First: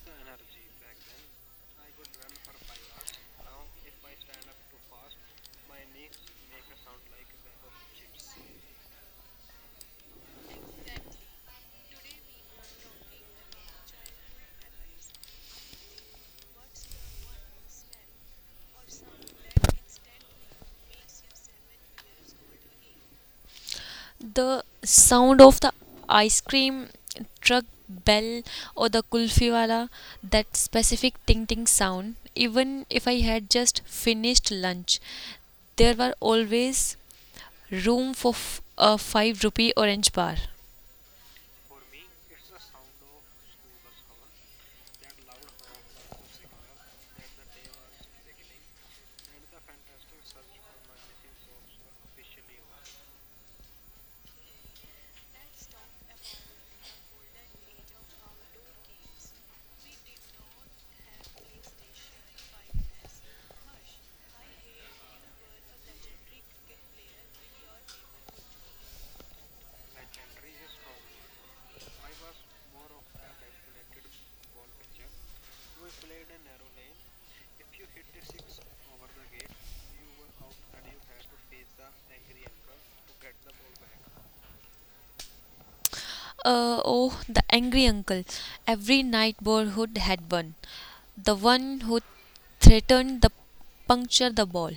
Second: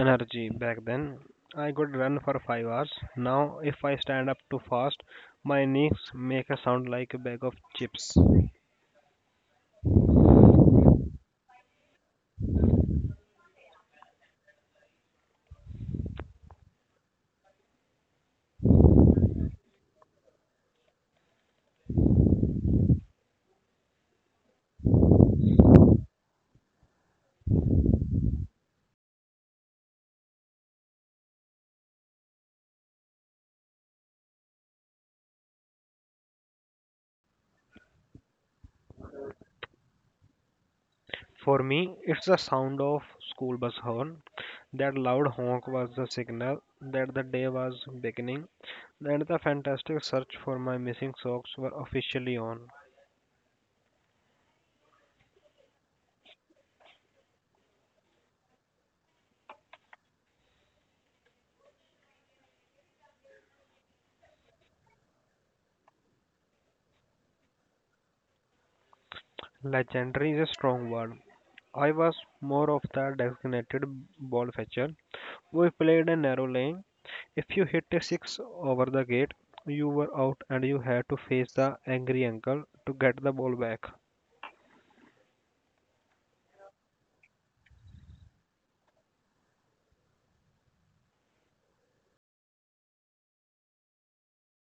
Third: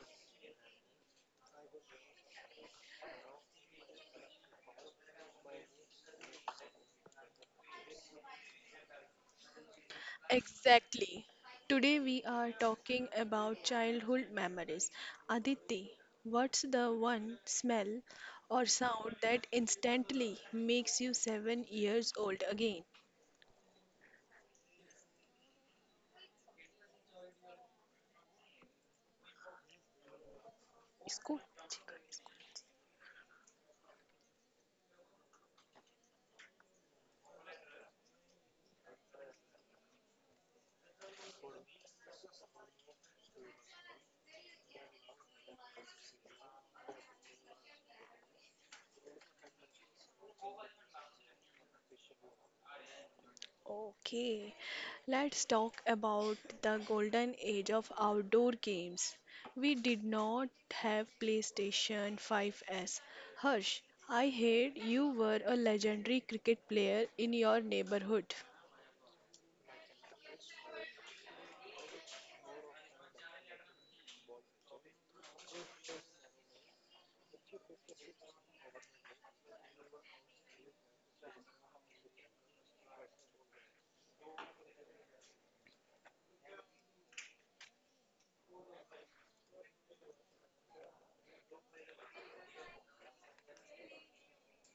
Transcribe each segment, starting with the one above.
energy back then. I could run for 5 hours. Now, if I stand up too fast, my knees make a sound like a bag of chips. Exactly. Today we are talking about childhood memories. Aditi, what's the one smell or sound that instantly makes you 7 years old again? The sound of the ice cream truck bell or the kulfi wala, that specific Isko? ting ting sound, even if I had just finished lunch, there were always room for a 5 rupee orange bar. For me, it's the sound of school bus horn. That loud honk was the signal that the day was beginning, and the fantastic search for my missing socks were officially on. Okay, let's talk about the golden age of outdoor games. We did not have PlayStation 5S. Harsh, I heard you were a legendary cricket player in your neighborhood. Legendary is a strong word. I was more of the designated ball fetcher. We played a narrow lane. If you hit a six over the gate, you were out and you had to face the angry uncle to get the ball back. Oh, the angry uncle. Every neighborhood had one. The one who threatened to puncture the ball.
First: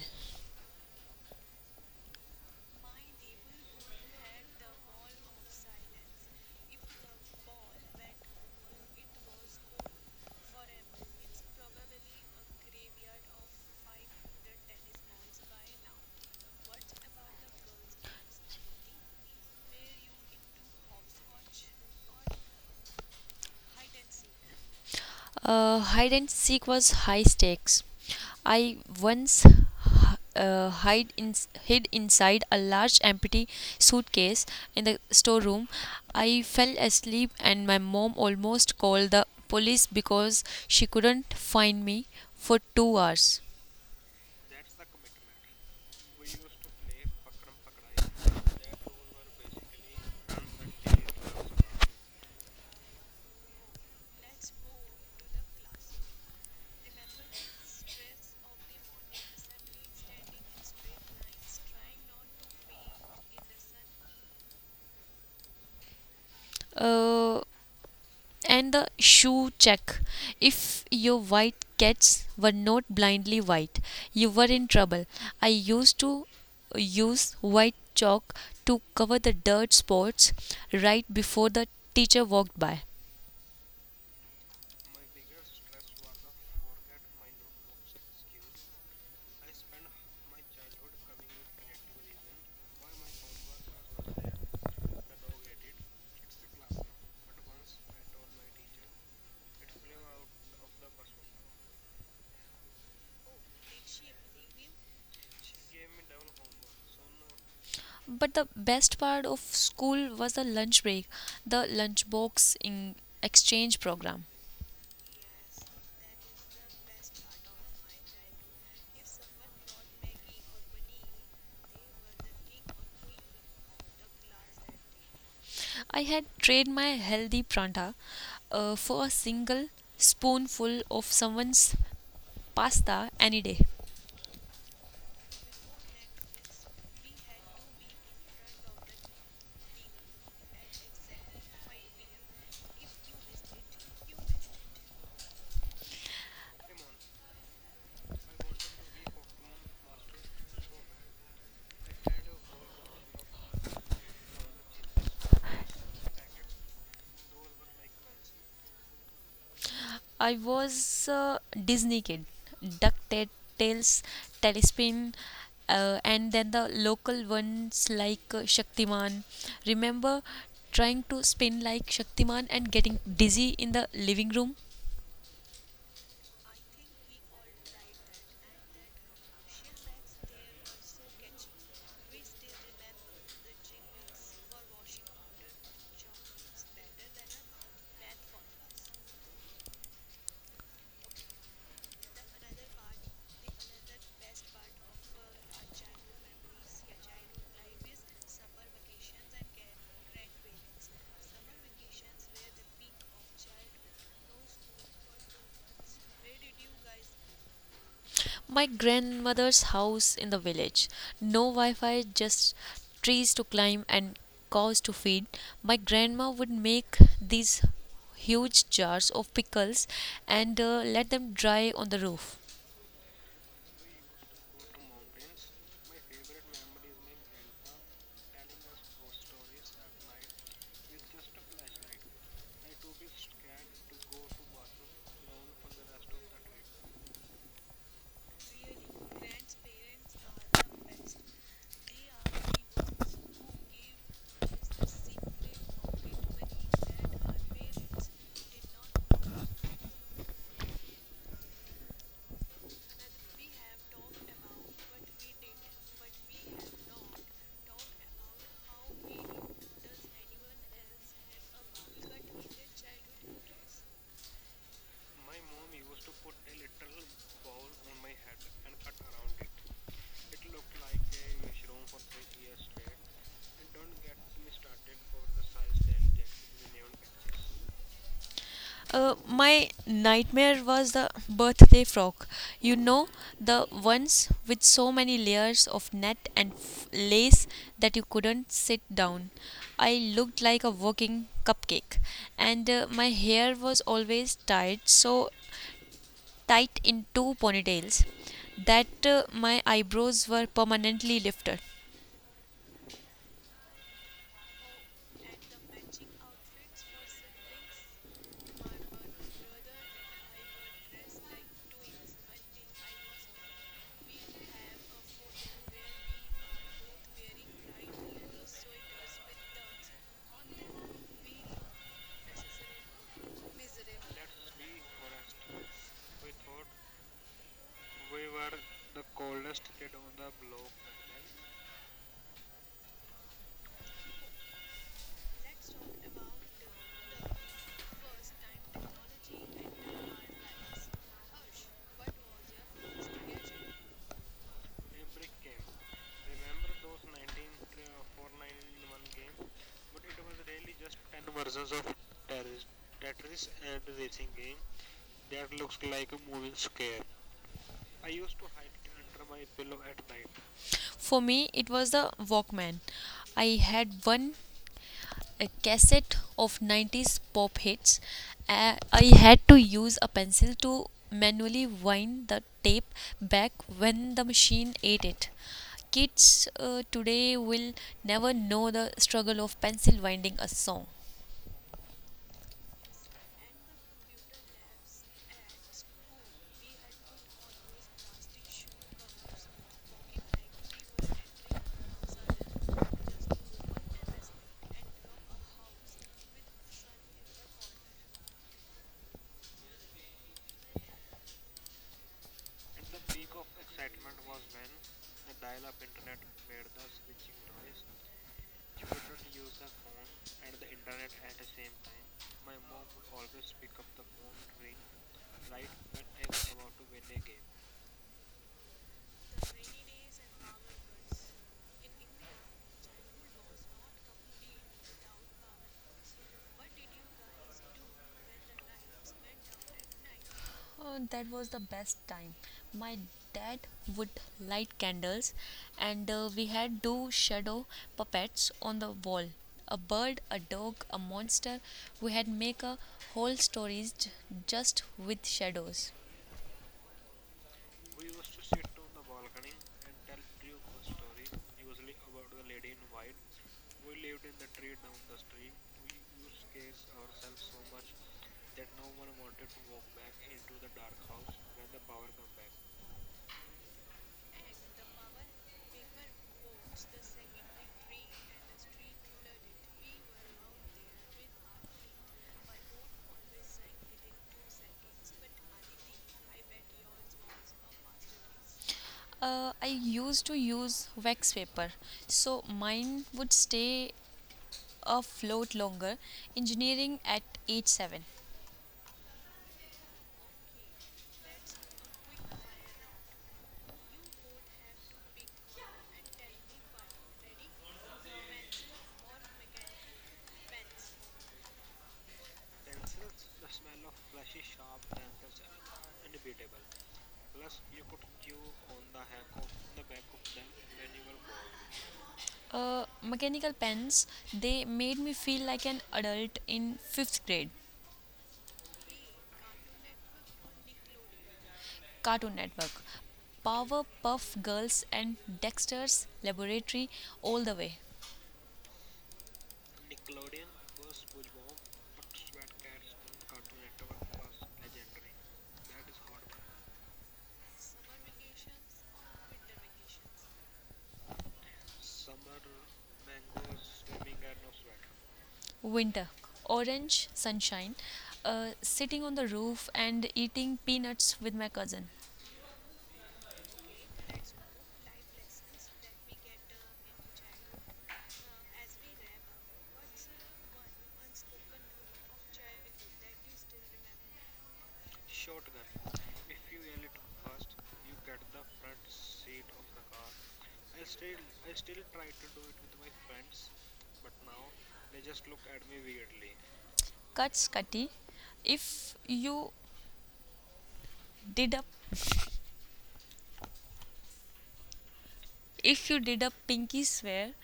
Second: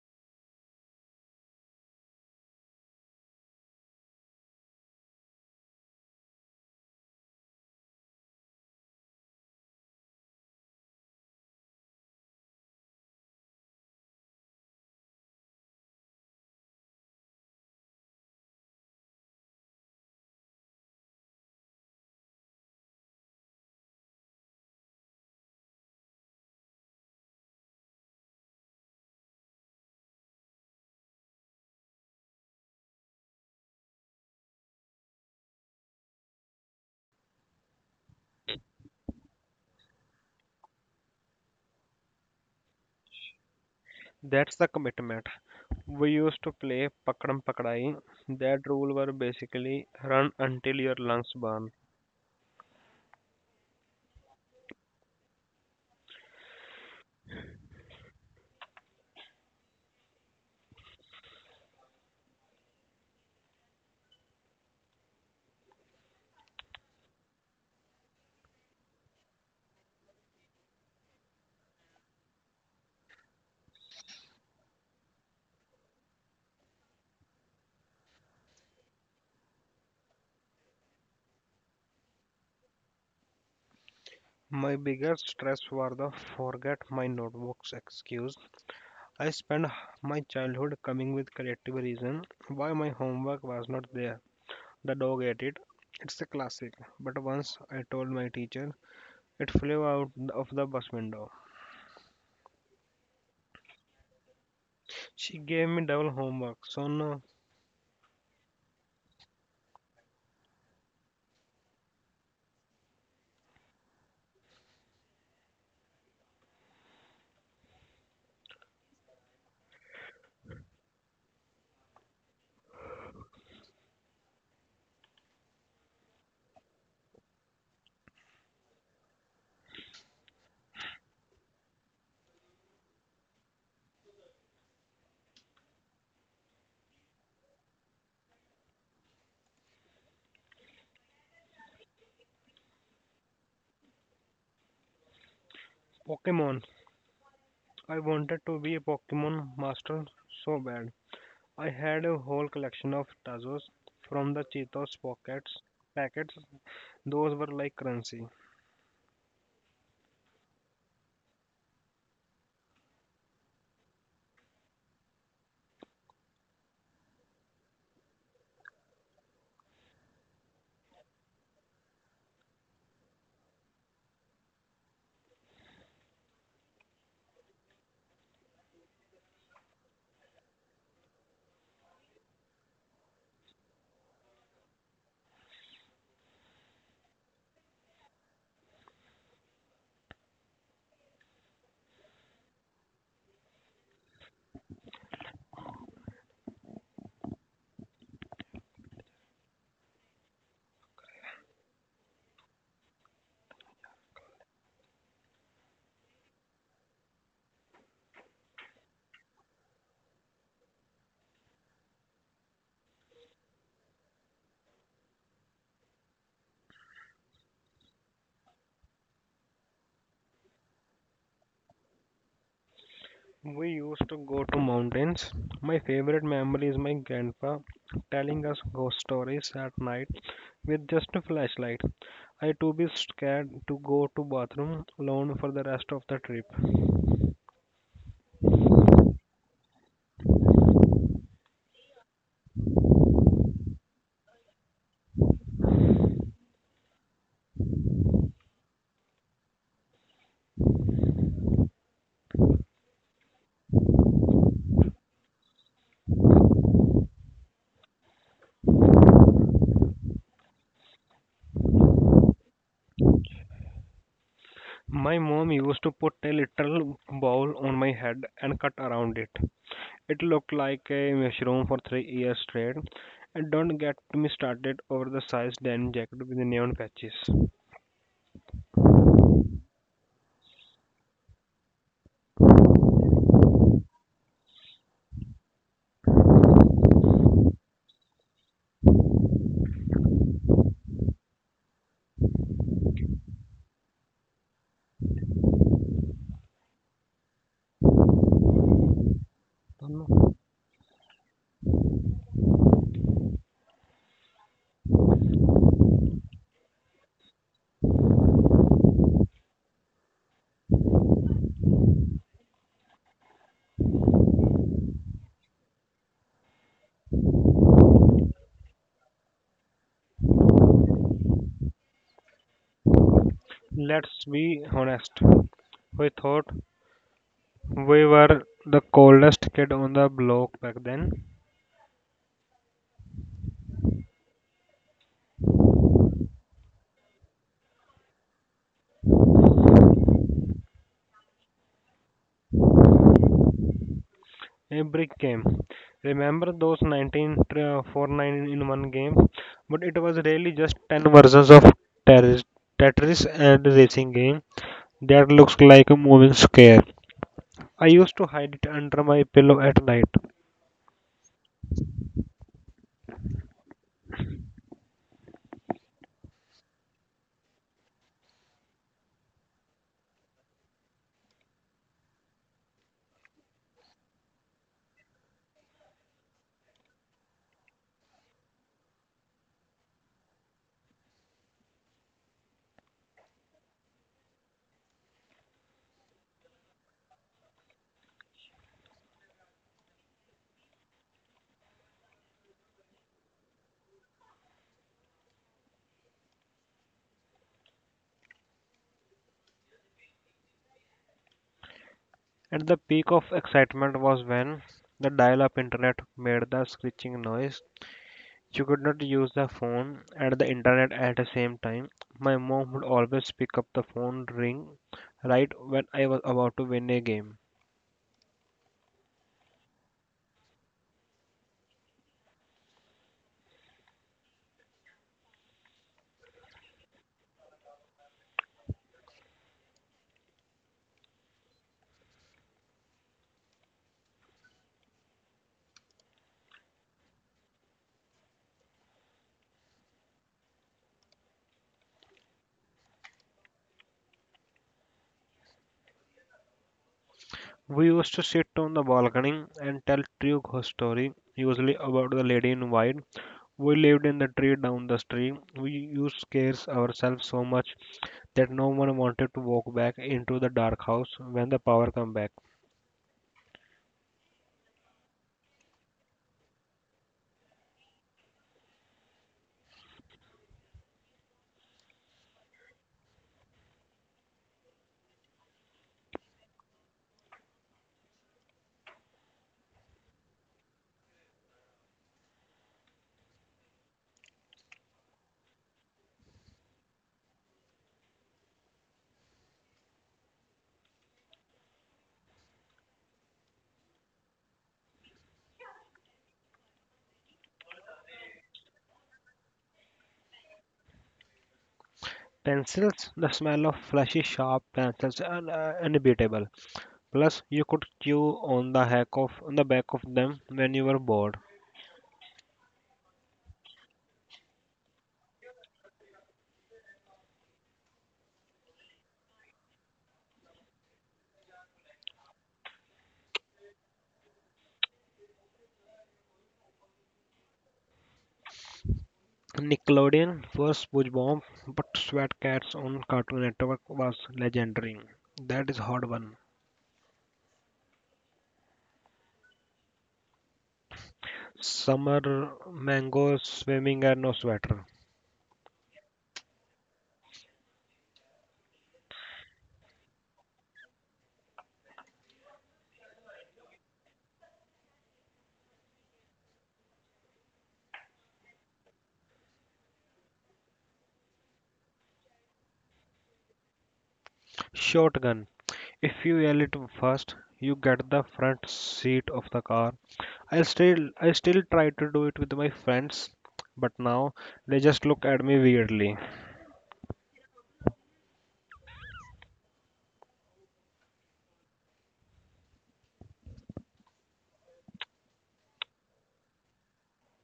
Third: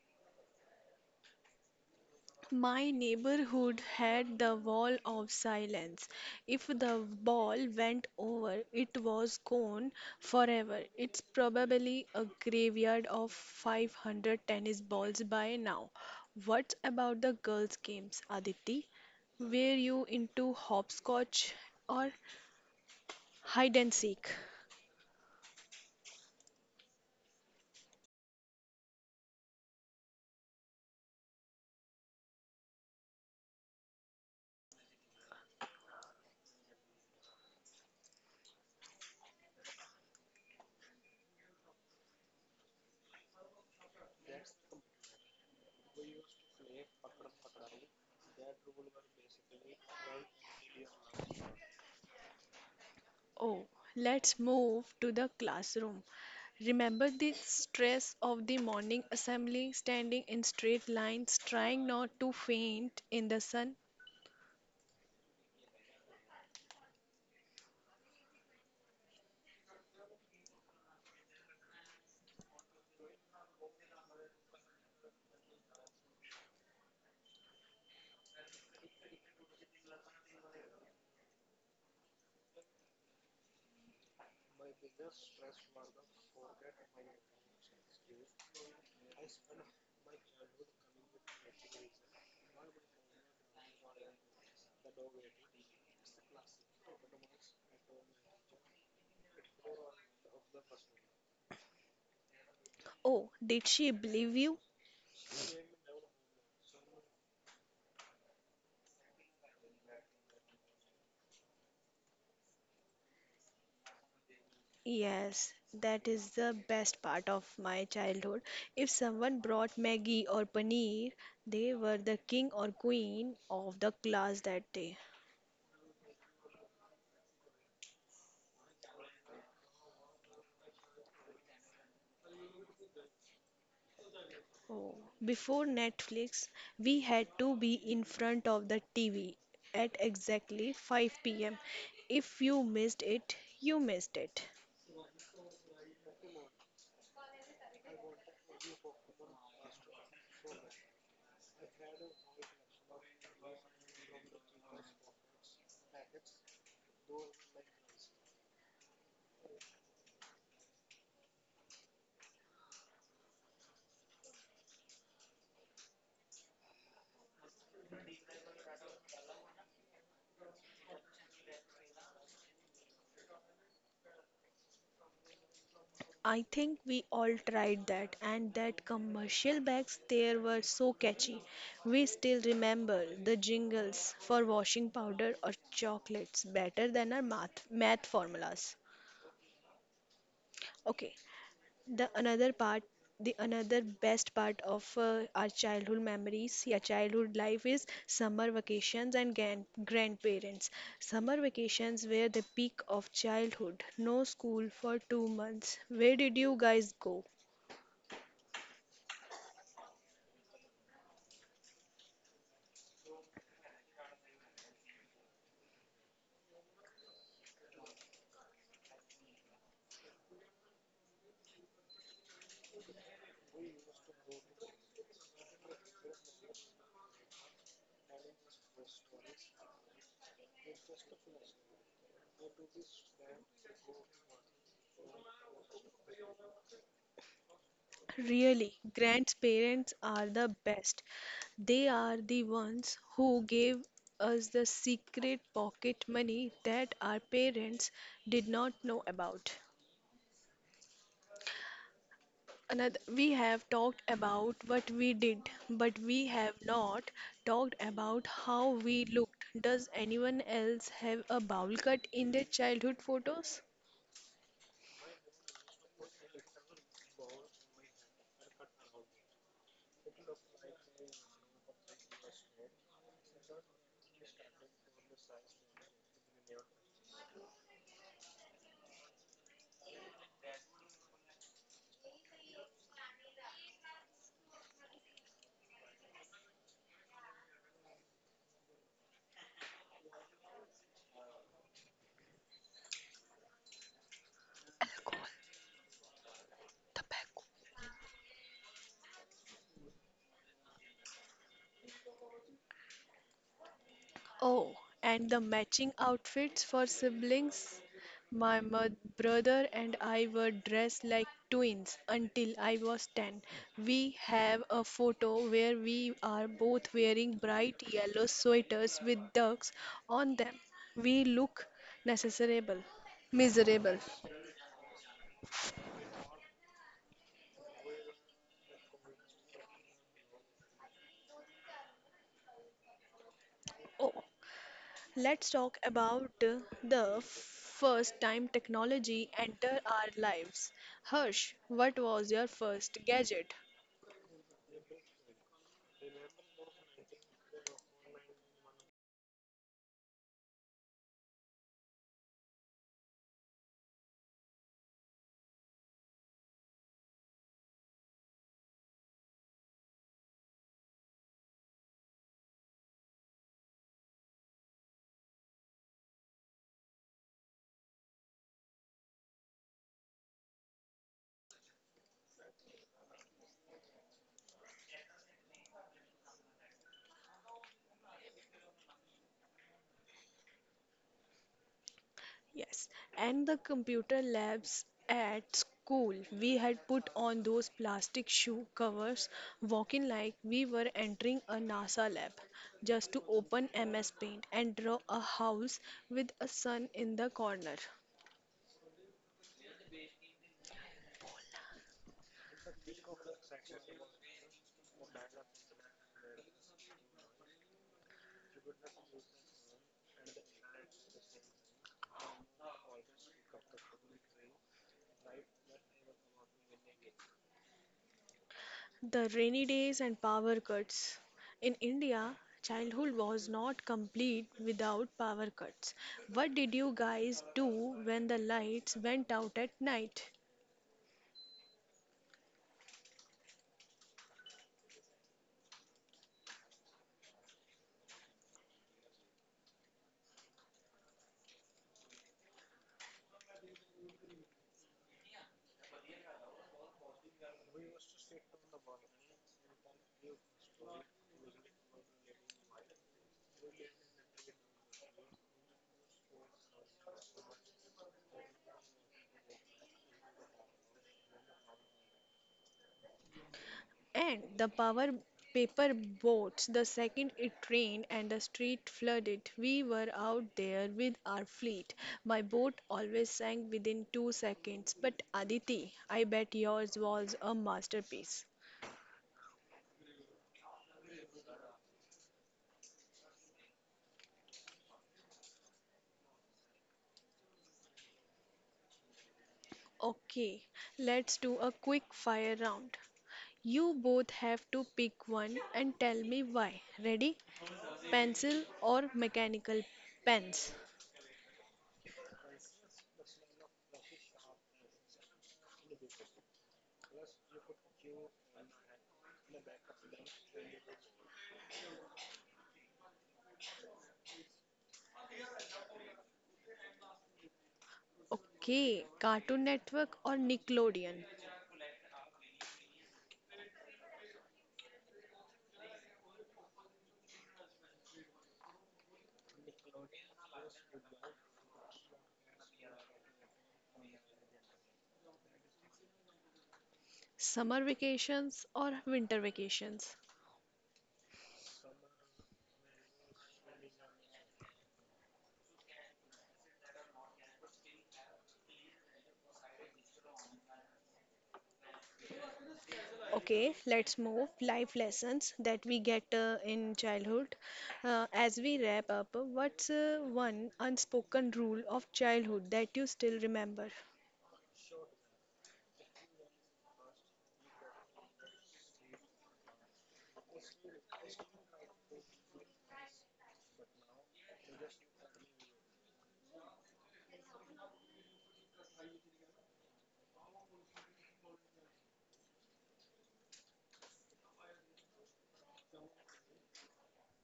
My neighborhood had the wall of silence. If the ball went over, it was gone forever. It's probably a graveyard of 500 tennis balls by now. What about the girls' games, Aditi? Were you into hopscotch or hide and seek? Hide and seek was high stakes. I once uh, hide in, hid inside a large empty suitcase in the storeroom. I fell asleep, and my mom almost called the police because she couldn't find me for 2 hours. That's the commitment. We used to play Pakadam Pakadai. That rule were basically run until your lungs burn. Oh, let's move to the classroom. Remember the stress of the morning assembly, standing in straight lines, trying not to faint in the sun? Uh, And the shoe check. If your white cats were not blindly white, you were in trouble. I used to use white chalk to cover the dirt spots right before the teacher walked by. My biggest stress was the forget my notebooks excuse. I spent my childhood coming with creative reason why my homework was not there. The dog ate it. It's a classic. But once I told my teacher it flew out of the bus window. Oh, did she believe you? She gave me double homework. So no. But the best part of school was the lunch break, the lunchbox in exchange program. Yes, that is the best part of my childhood. If someone brought Maggie or Paneer, they were the king or queen of the class that day. I had traded my healthy pranta for a single spoonful of someone's pasta any day. Oh, before Netflix, we had to be in front of the TV at exactly 5 pm. If you missed it, you missed it. Pokemon. I wanted to be a Pokemon master so bad. I had a whole collection of Tazos from the Cheetos pockets packets. Those were like currency. I was a Disney kid. DuckTales, Tailspin, and then the local ones like Shaktiman. Remember trying to spin like Shaktiman and getting dizzy in the living room? I think we all tried that, and that commercial bags there were so catchy. We still remember the jingles for washing powder or chocolates better than our math formulas. Okay, The another part, the another best part of our childhood memories, yeah, childhood life is summer vacations and grandparents. Summer vacations were the peak of childhood. No school for 2 months. Where did you guys go? My grandmother's house in the village. No Wi Fi, just trees to climb and cows to feed. My grandma would make these huge jars of pickles and let them dry on the roof. We used to go to mountains. My favorite memory is my grandpa telling us ghost stories at night with just a flashlight. I too be scared to go to bathroom alone for the rest of the trip. Really, grandparents are the best. They are the ones who gave us the secret pocket money that our parents did not know about. Another, we have talked about what we did, but we have not talked about how we looked. Does anyone else have a bowl cut in their childhood photos? My mom used to put a little bowl on my head and cut around it. It looked like a mushroom for 3 years straight. And don't get me started over the size denim jacket with the neon patches. My nightmare was the birthday frock. You know, the ones with so many layers of net and lace that you couldn't sit down. I looked like a walking cupcake, and my hair was always tied Alcohol, so tight in two tobacco. ponytails that my eyebrows were permanently lifted. Oh, and the matching outfits for siblings. My brother and I were dressed like twins until I was 10. We have a photo where we are both wearing bright yellow sweaters with ducks on them. We look necessarable. Miserable. Let's be honest. We thought we were the coldest kid on the block back then. Oh, let's talk about the first time technology enter our lives. Harsh, what was your first gadget? A brick game. Remember those 1949 in one game? But it was really just 10 versions of Terris- Tetris and racing game. That looks like a moving scare. I used to hide it under my pillow at night. For me, it was the Walkman. I had one a cassette of 90s pop hits. I had to use a pencil to manually wind the tape back when the machine ate it. Kids today will never know the struggle of pencil winding a song. Yes, and the computer labs at school, we had put on those plastic shoe covers, walking like we were entering a NASA lab, just to open MS Paint and draw a house with a sun in the corner. And the peak of excitement was when the dial up internet made the screeching noise. You could not use the phone and the internet at the same time. My mom would always pick up the phone ring right when I was about to win a game. The rainy days and power cuts. In India, childhood was not complete without power cuts. What did you guys do when the lights went out at night? Oh, that was the best time. My dad would light candles, and we had do shadow puppets on the wall. A bird, a dog, a monster. We had make a whole stories just with shadows. We used to sit on the balcony and tell true ghost story, usually about the lady in white. We lived in the tree down the stream. We used scares ourselves so much that no one wanted to walk back into the dark house when the power come back. And the power paper boats, the second it rained and the street flooded, we were out there with our fleet. My boat always sank within 2 seconds, but Aditi, I bet yours was a masterpiece. I used to use wax paper, so mine would stay afloat longer. Engineering at age seven. Okay, let's do a quick fire round. You both have to pick one and tell me why. Ready? Pencil or mechanical pens? Pencils, the smell of flashy sharp pencils and unbeatable. Plus, you could chew on the heck of on the back of them when you were bored. Mechanical pens. They made me feel like an adult in fifth grade. Okay, Cartoon Network or Nickelodeon? Cartoon Network, Powerpuff Girls and Dexter's Laboratory all the way. Nickelodeon, first push bomb, but Sweat Cats on Cartoon Network was legendary. That is hard one. Summer vacations or winter vacations? Summer mangoes, swimming and no sweater. Winter, orange sunshine, sitting on the roof and eating peanuts with my cousin. Okay, let's move life lessons that we get in childhood. As we wrap up, what's one unspoken rule of childhood that you still remember? Shotgun. If you yell it first, you get the front seat of the car. I still try to do it with my friends, but now they just look at me weirdly. Cuts Cutty, if you did up, if you did a pinky swear,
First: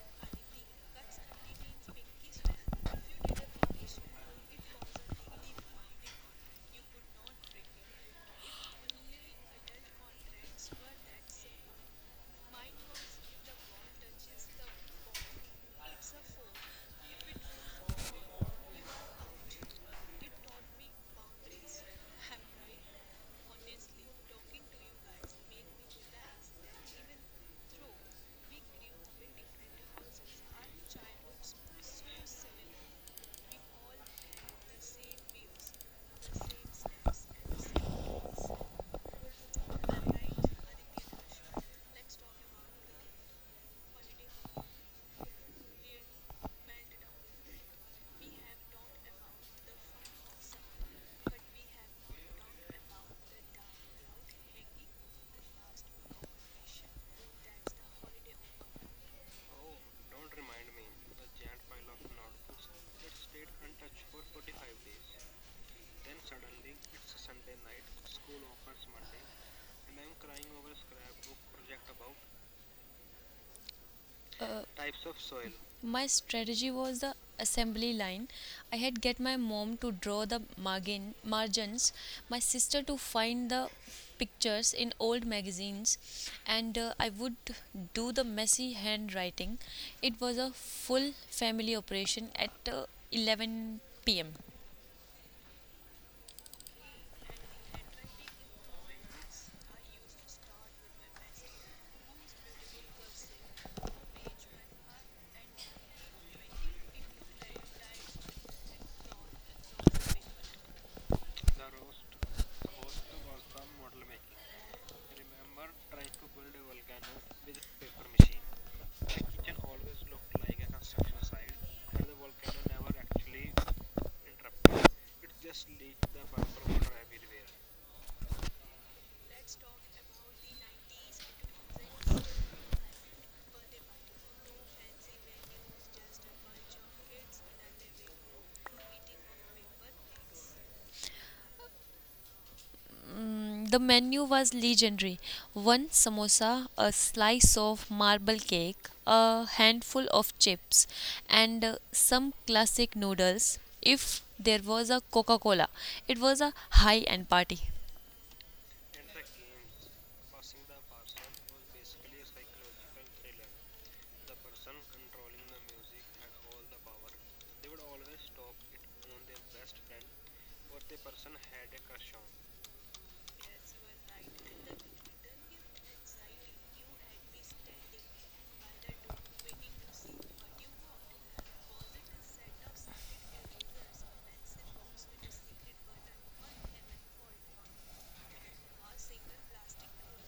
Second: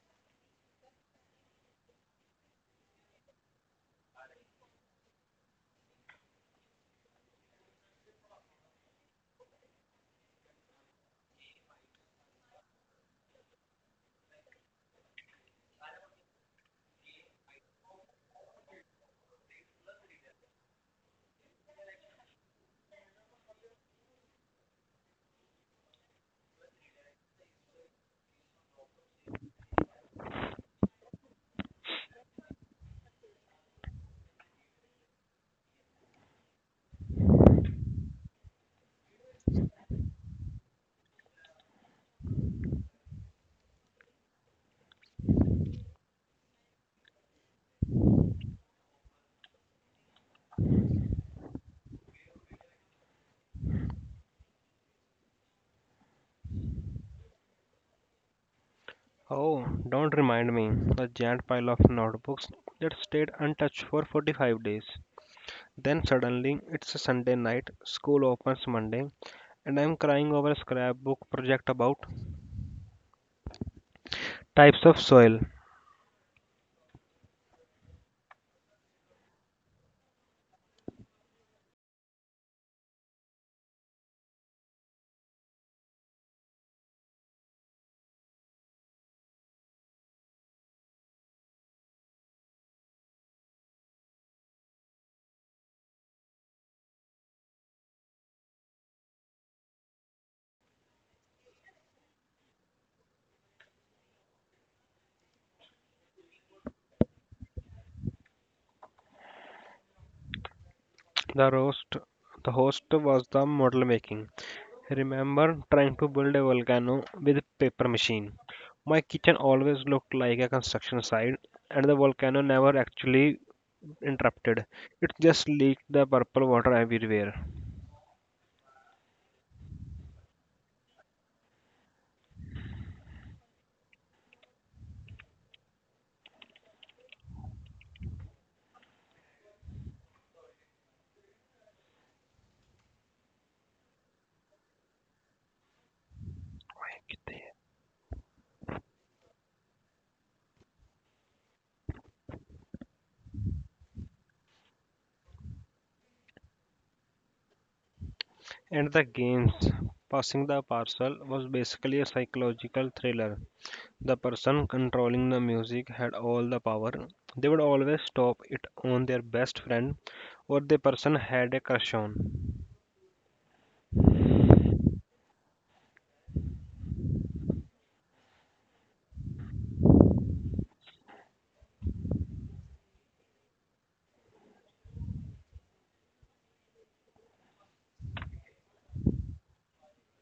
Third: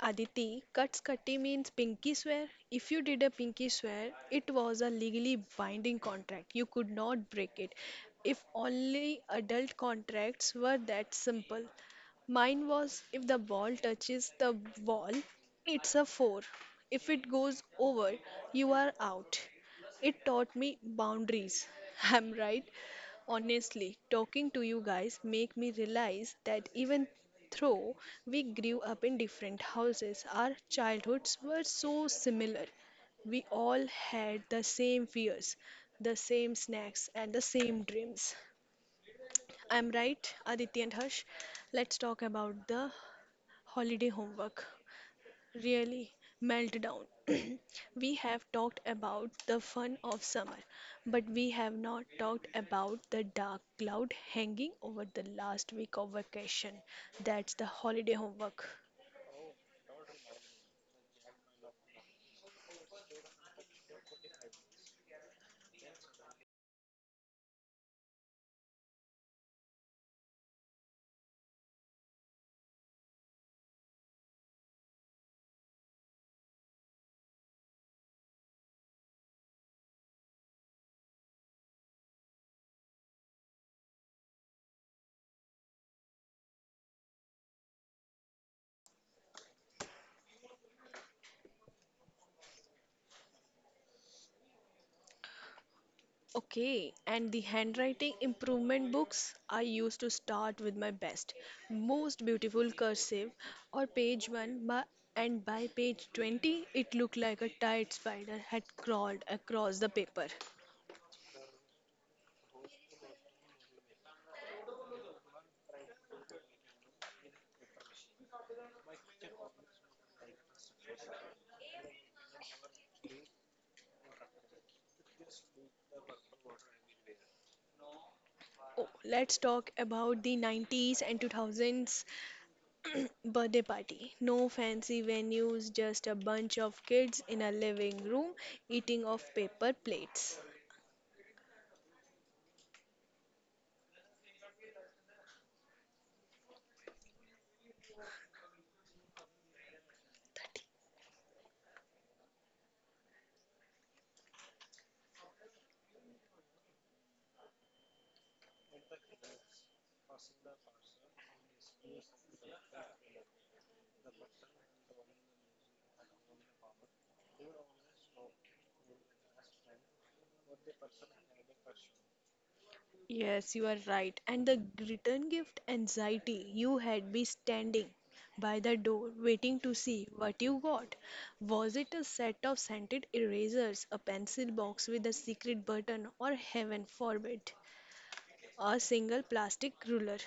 Aditi, Katkati means pinky swear. If you did a pinky swear, it was a legally binding contract. You could not break it. If only adult contracts were that simple. Mine was if the ball touches the wall, it's a four. If it goes over, you are out. It taught me boundaries. I'm right. Honestly, talking to you guys make me realize that even though we grew up in different houses, our childhoods were so similar. We all had the same fears, the same snacks, and the same dreams. I'm right, Aditi and Harsh. Let's talk about the holiday homework. Really, meltdown. We have talked about the fun of summer, but we have not talked about the dark cloud hanging over the last week of vacation. That's the holiday homework. Oh, don't remind me. The giant pile of notebooks that stayed untouched for 45 days. Then suddenly it's a Sunday night, school opens Monday, and I'm crying over a scrapbook project about uh, types of soil. my strategy was the assembly line. I had get my mom to draw the margins, my sister to find the pictures in old magazines, and I would do the messy handwriting. It was a full family operation at 11 p.m. Okay, and the handwriting improvement books, I used to start with my best, most beautiful cursive or page 1 by, and by page 20 it looked like a tired spider had crawled across the paper. The roast the host was the model making. Remember trying to build a volcano with paper machine. My kitchen always looked like a construction site and the volcano never actually interrupted. It just leaked the purple water everywhere. Oh, let's talk about the 90s and 2000s birthday party. No fancy venues, just a bunch of kids in a living room eating off paper plates. Mm, the menu was legendary. One samosa, a slice of marble cake, a handful of chips, and some classic noodles. If there was a Coca Cola, it was a high end party. And the games. Passing the parcel was basically a psychological thriller. The person controlling the music had all the power. They would always stop it on their best friend or the person had a crush on. Yes, you are right. And the return gift anxiety you had be standing by the door waiting to see what you got. Was it a set of scented erasers, a pencil box with a secret button, or heaven forbid, a single plastic ruler?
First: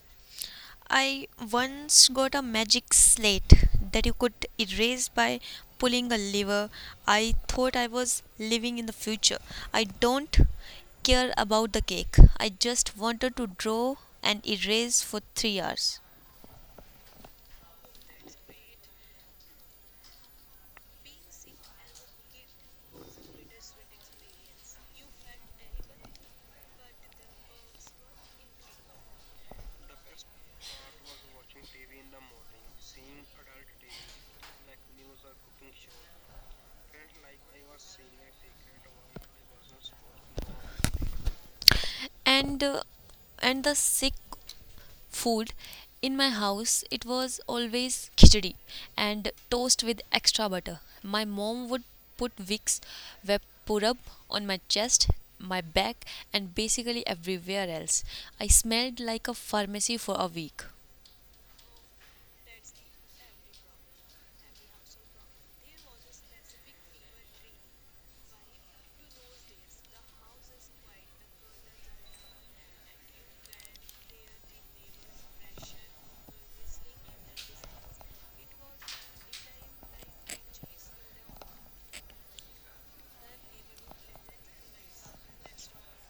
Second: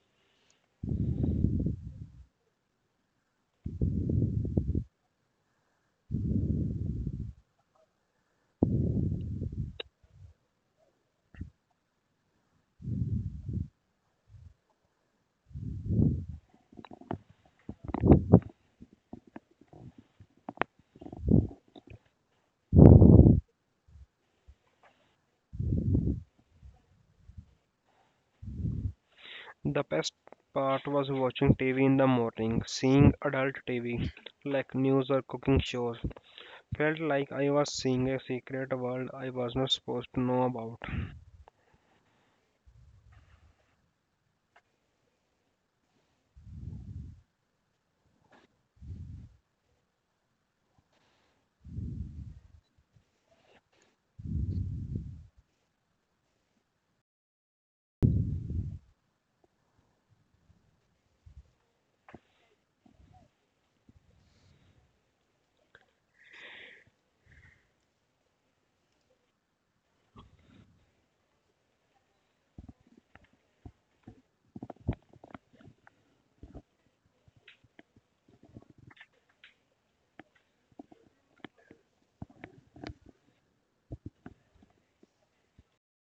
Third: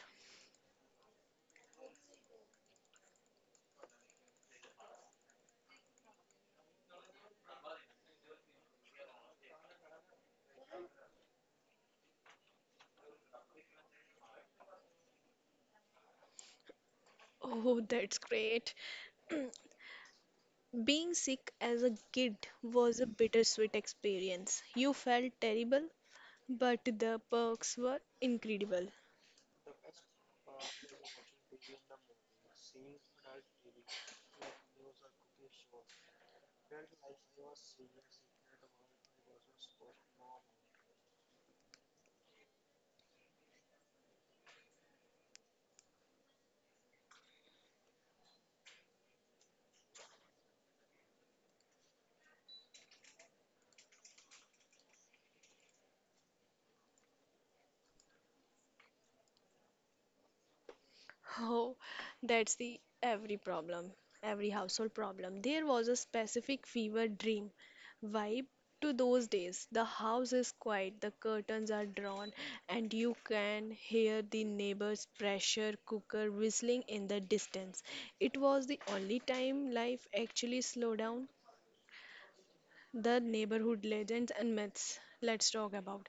I once got a magic slate that you could erase by pulling a lever. I thought I was living in the future. I don't care about the cake. I just wanted to draw and erase for 3 hours. Oh, that's great. Being sick as a kid was a bittersweet experience. You felt terrible, but the perks were incredible. The best part was watching TV in the morning, seeing adult TV like news or cooking shows. Felt like I was seeing a secret world I was not supposed to know about. and uh, and the sick food in my house it was always khichdi and toast with extra butter. My mom would put vicks vapurab on my chest, my back, and basically everywhere else. I smelled like a pharmacy for a week. Oh, that's the every problem, every household problem. There was a specific fever dream vibe to those days. The house is quiet, the curtains are drawn, and you can hear the neighbor's pressure cooker whistling in the distance. It was the only time life actually slowed down. The neighborhood legends and myths. Let's talk about.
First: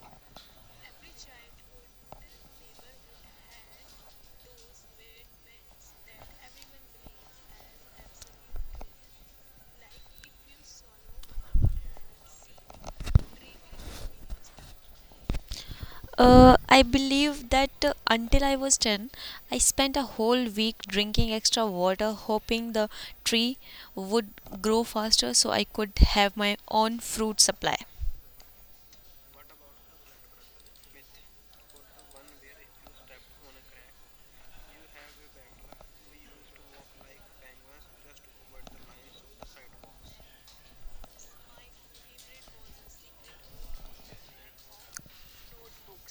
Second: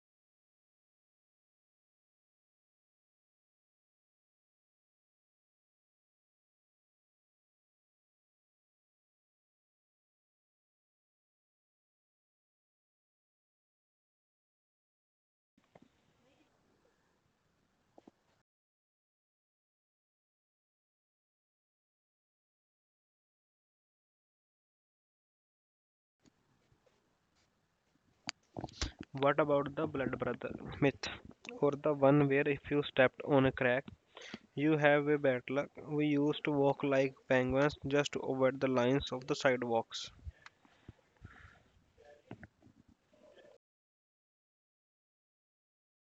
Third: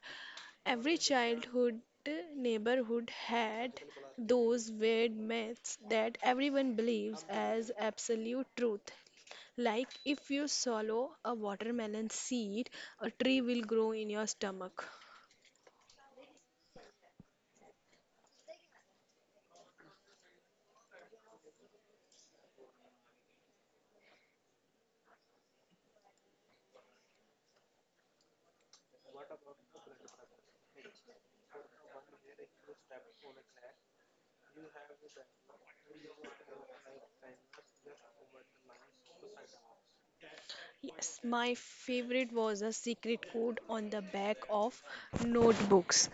Every childhood neighborhood had those weird myths that everyone believes as absolute truth. Like if you swallow a watermelon seed, a tree will grow in your stomach. I believe that until I was 10, I spent a whole week drinking extra water, hoping the tree would grow faster so I could have my own fruit supply. What about the blood brother myth? Or the one where if you stepped on a crack, you have a bad luck. We used to walk like penguins just to avoid the lines of the sidewalks. Yes, my favorite was a secret code on the back of notebooks.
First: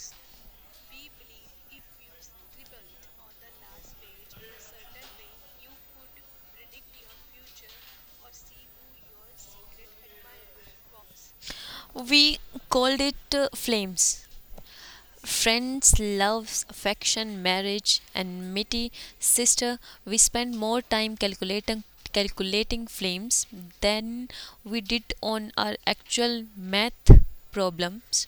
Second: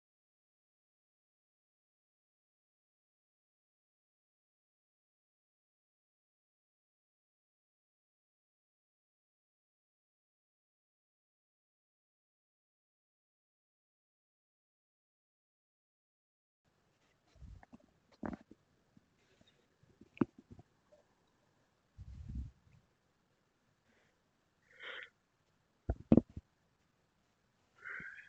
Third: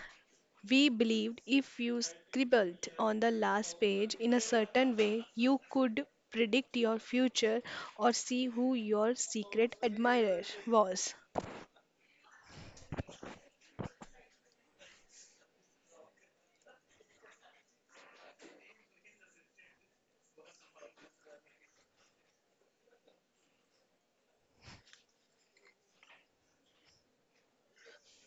We believed if you scribbled on the last page in a certain way, you could predict your future or see who your secret admirer was. We called it flames. Friends, loves, affection, marriage, and Mitty sister, we spent more time calculating flames than we did on our actual math problems.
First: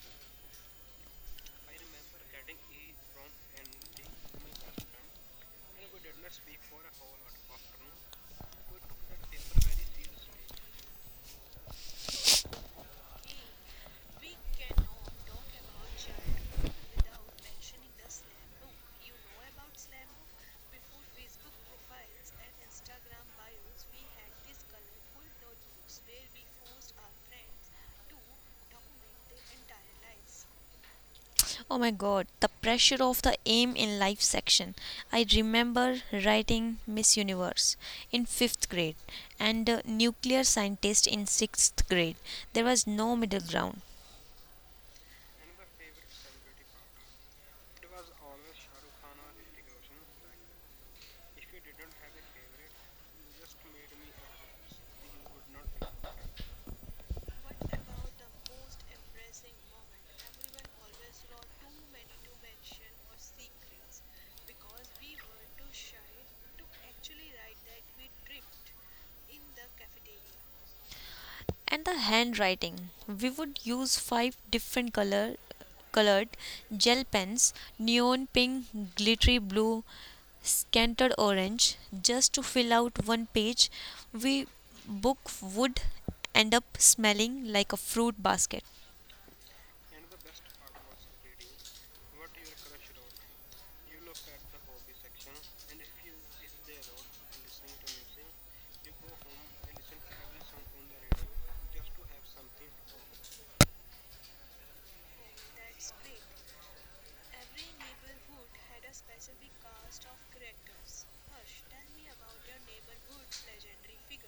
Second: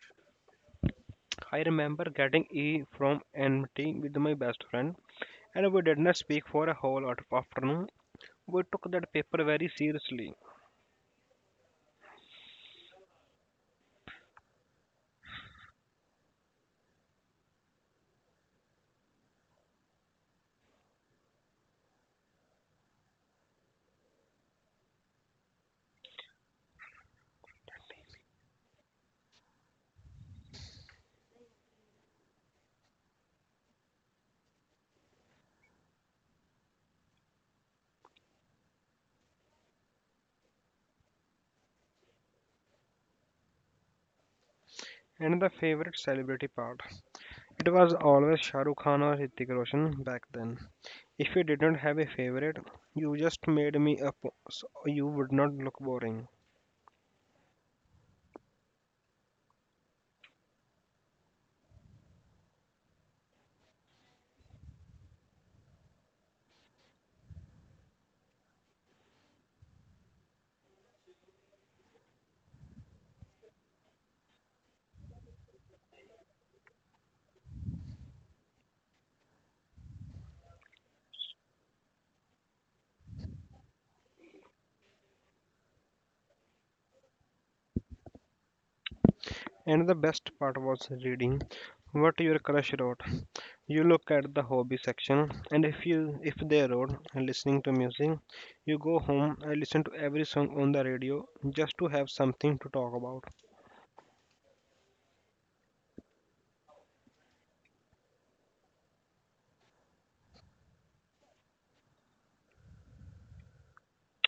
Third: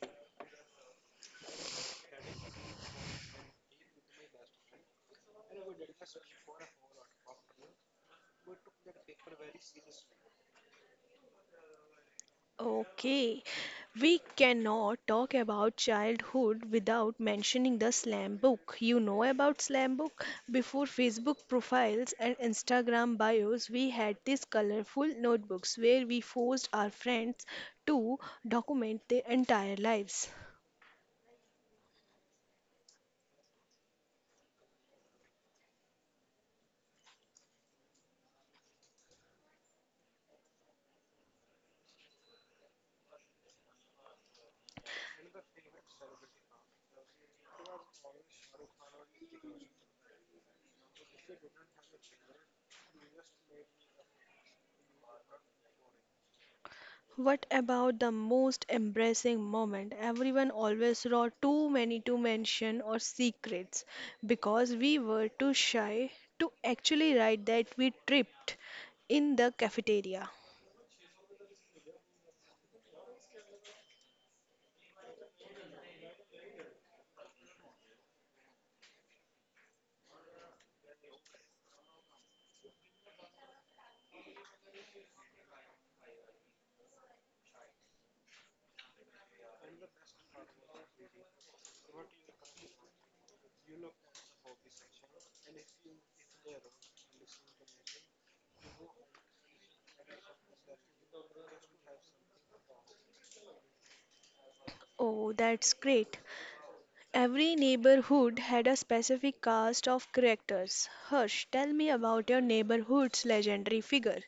I remember getting E from MT with my best friend, and we did not speak for a whole lot of afternoon. We took that paper very seriously. Okay, we cannot talk about childhood without mentioning the slam book. You know about slam book? Before Facebook profiles and Instagram bios, we had these colorful notebooks where we forced our friends to document their entire lives. Oh my god, the pressure of the aim in life section. I remember writing Miss Universe in 5th grade and nuclear scientist in 6th grade. There was no middle ground. And the favorite celebrity part. It was always Shah Rukh Khan or Hrithik Roshan back then. If you didn't have a favorite, you just made me up so you would not look boring. What about the most embarrassing moment? Everyone always wrote too many to mention or secrets because we were too shy to actually write that we tripped in the cafeteria. And the handwriting. We would use 5 different colored gel pens, neon pink, glittery blue, scanted orange just to fill out one page we book would end up smelling like a fruit basket. And the best part was reading what your crush wrote. You look at the hobby section and if they wrote listening to music, you go home and listen to every song on the radio just to have something to talk about. Oh, that's great. Every neighborhood had a specific cast of characters. Harsh, tell me about your neighborhood's legendary figure.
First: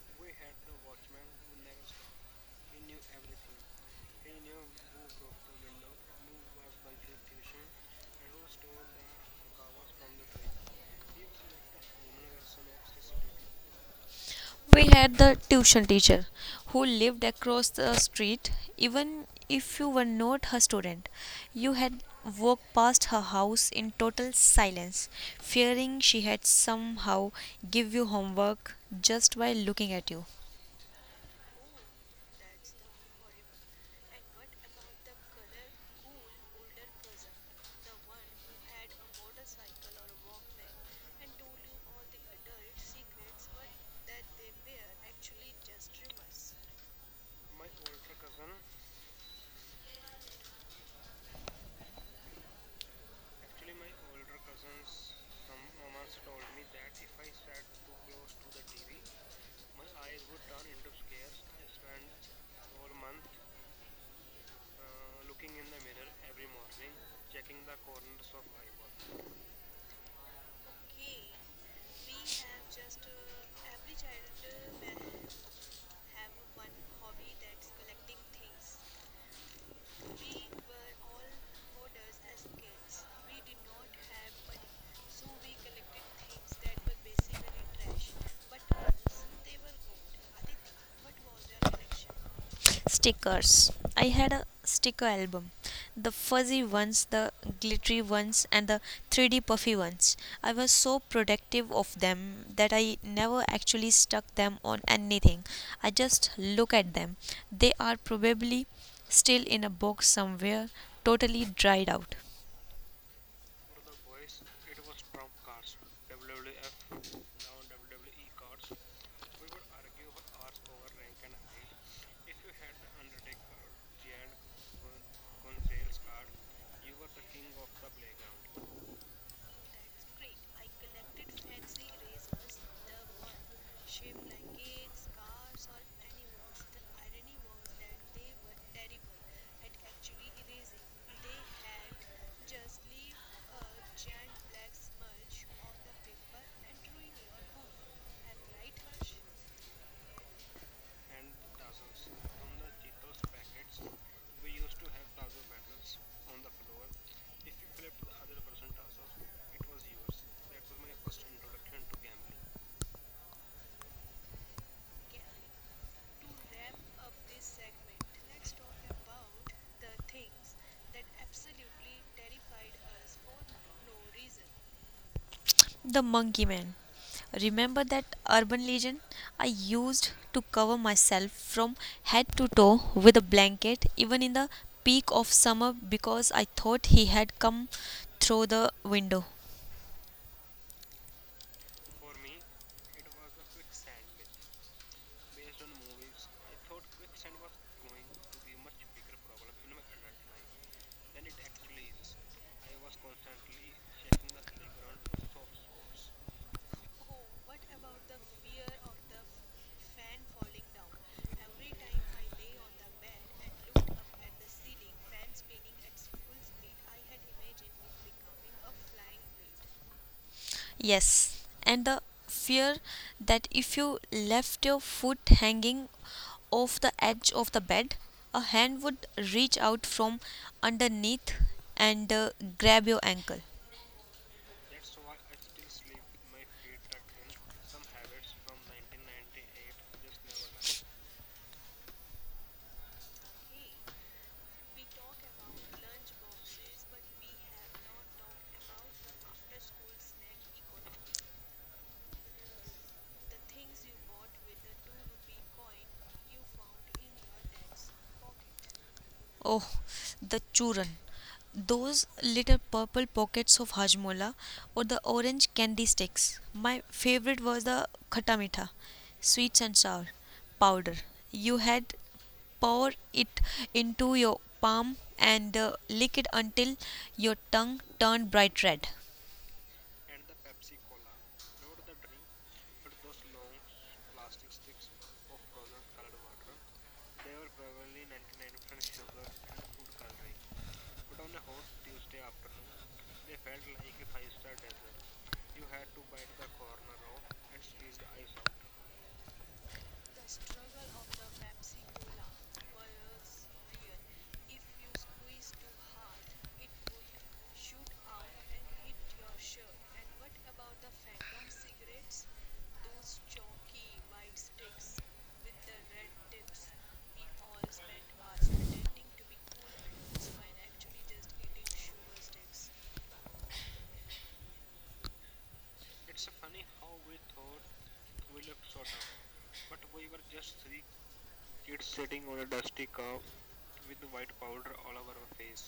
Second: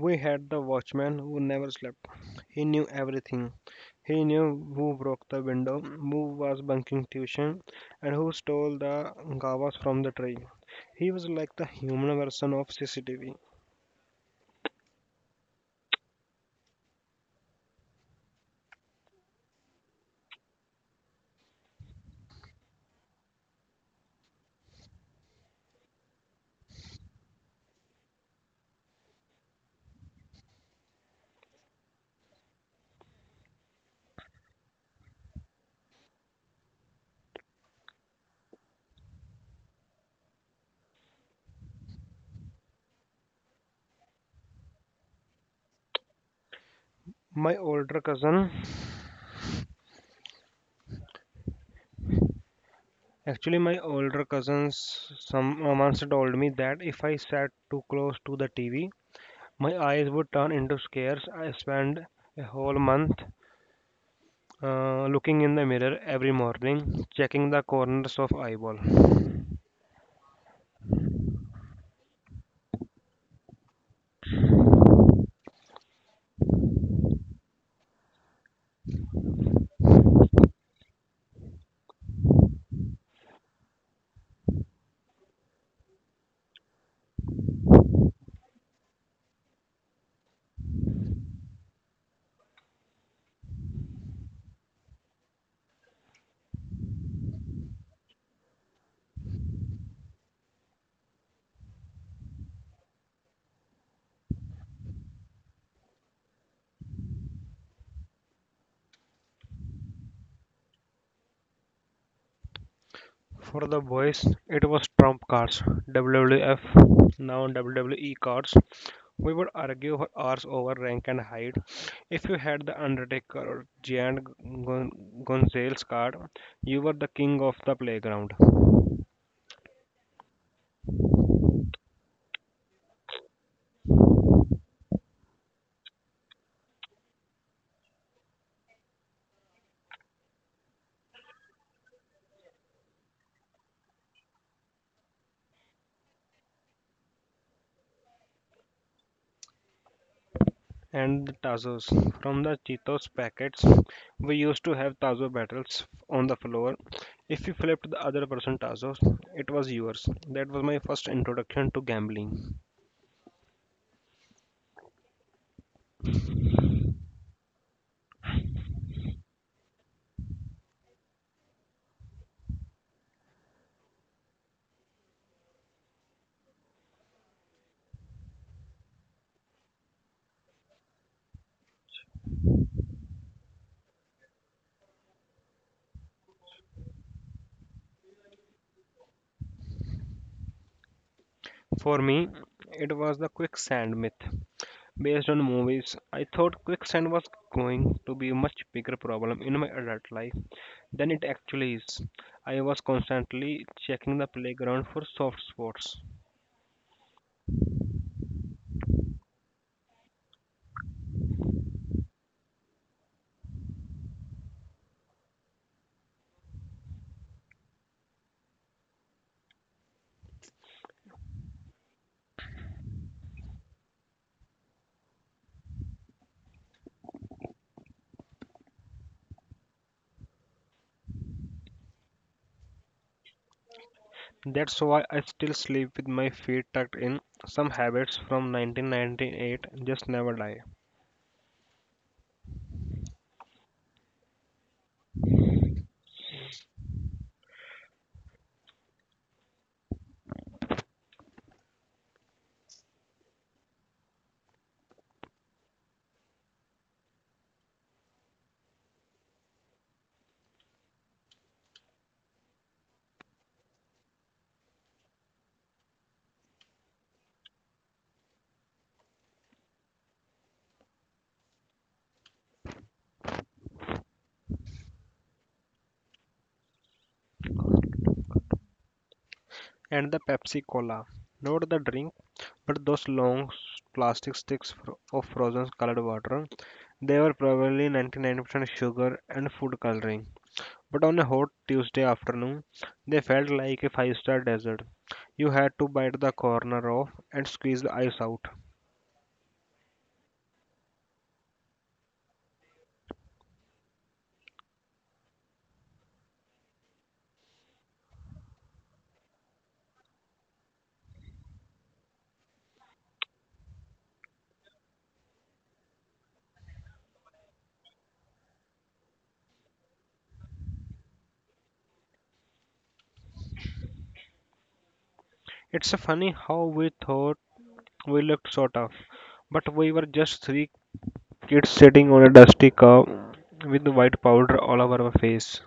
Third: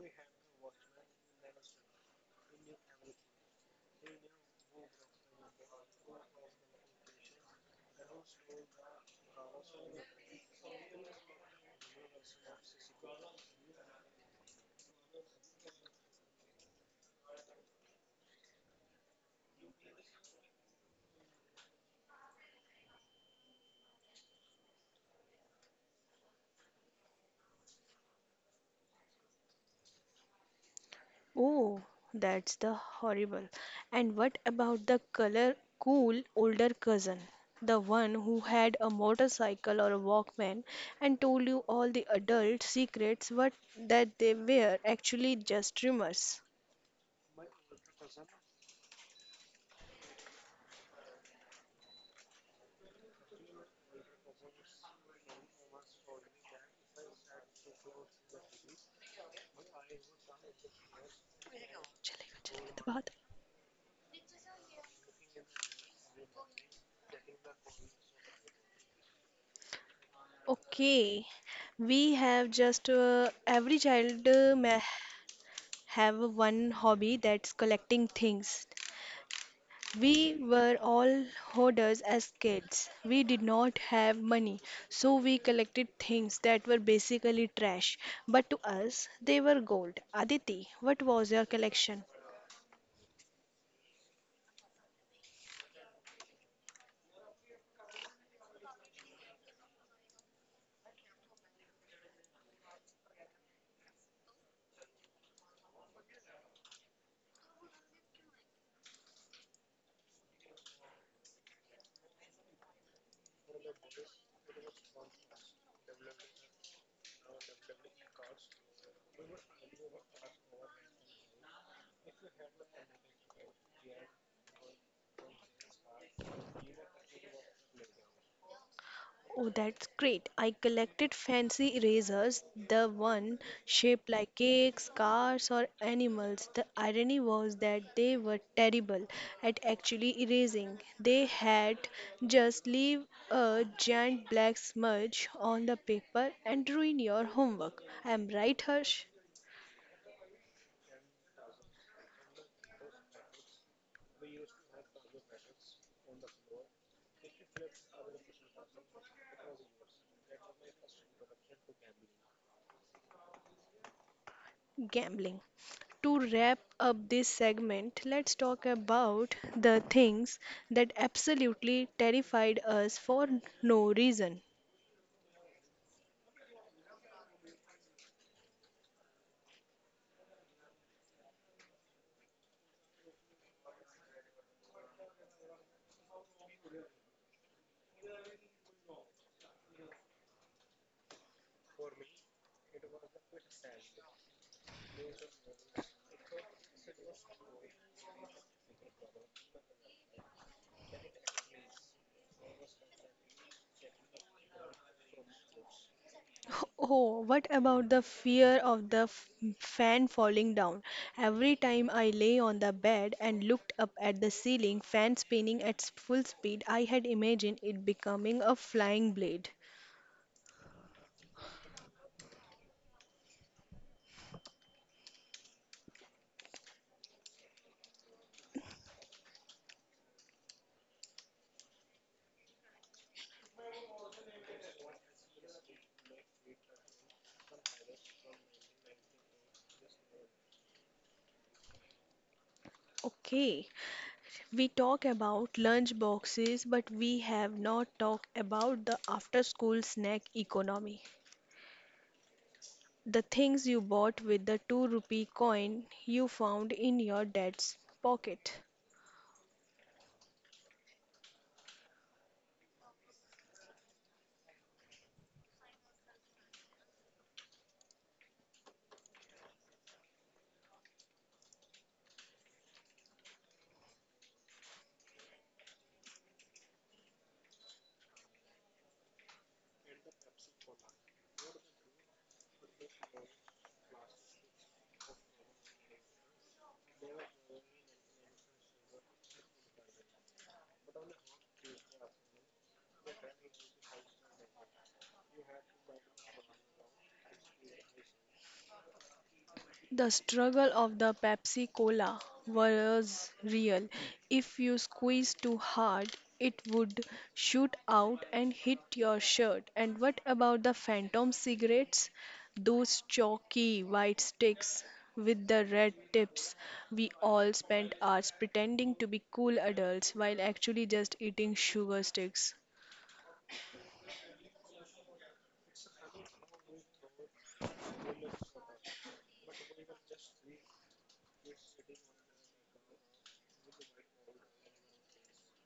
We had the watchman who never slept. He knew everything. He knew who broke the window, who was bunking tuition, and who stole the gawas from the tray. He was like the human version of CCTV. We had the tuition teacher who lived across the street. Even if you were not her student, you had walked past her house in total silence, fearing she had somehow give you homework just by looking at you. Oh, that's the horrible. And what about the color cool older cousin? The one who had a motorcycle or a Walkman and told you all the adult secrets what that they were actually just rumors. My older cousin, my older cousins, some once told me that if I sat too close to the TV, my eyes would turn into scares. I spent चलेगा, a चलेगा, whole दबा month दो। Looking in the mirror every morning, checking the corners of eyeball. Okay, we have just every child may have one hobby that's collecting things. We were all hoarders as kids. We did not have money, so we collected things that were basically trash. But to us, they were gold. Aditi, what was your collection? Stickers. I had a sticker album. The fuzzy ones, the glittery ones, and the 3D puffy ones. I was so protective of them that I never actually stuck them on anything. I just look at them. They are probably still in a box somewhere, totally dried out. For the boys, it was Trump cards, WWF, now WWE cards. We would argue for hours over rank and height. If you had the Undertaker or Gon- Gonzales card, you were the king of the playground. Oh, that's great. I collected fancy erasers, the one shaped like cakes, cars, or animals. The irony was that they were terrible at actually erasing. They had just leave a giant black smudge on the paper and ruin your homework. Am right, Harsh? And the Tazos. From the Cheetos packets, we used to have Tazo battles on the floor. If you flipped the other person Tazos, it was yours. That was my first introduction to gambling. Gambling. To wrap up this segment, let's talk about the things that absolutely terrified us for no reason. The Monkey Man. Remember that urban legend? I used to cover myself from head to toe with a blanket, even in the peak of summer, because I thought he had come through the window. For me, it was the quicksand myth. Based on movies, I thought quicksand was going to be a much bigger problem in my adult life than it actually is. I was constantly checking the playground for soft spots. Oh, what about the fear of the fan falling down? Every time I lay on the bed and looked up at the ceiling, fan spinning at full speed, I had imagined it becoming a flying blade. Yes, and the fear that if you left your foot hanging off the edge of the bed, a hand would reach out from underneath and grab your ankle. That's why I still sleep with my feet tucked in. Some habits from 1998 just never die. Okay, we talk about lunch boxes, but we have not talked about the after school snack economy. The things you bought with the 2 rupee coin you found in your dad's pocket. Oh, the churran. Those little purple pockets of hajmola or the orange candy sticks. My favorite was the khatta mitha, sweet and sour powder. You had pour it into your palm and lick it until your tongue turned bright red. And the Pepsi Cola. Not the drink, but those long plastic sticks of frozen colored water. They were probably 99% sugar and food coloring. But on a hot Tuesday afternoon, they felt like a five-star desert. You had to bite the corner off and squeeze the ice out. The struggle of the Pepsi Cola was real. If you squeezed too hard, it would shoot out and hit your shirt. And what about the phantom cigarettes? Those chalky white sticks with the red tips. We all spent hours pretending to be cool adults while actually just eating sugar sticks. It's funny how we thought we looked so tough, but we were just three kids sitting on a dusty car with white powder all over our face.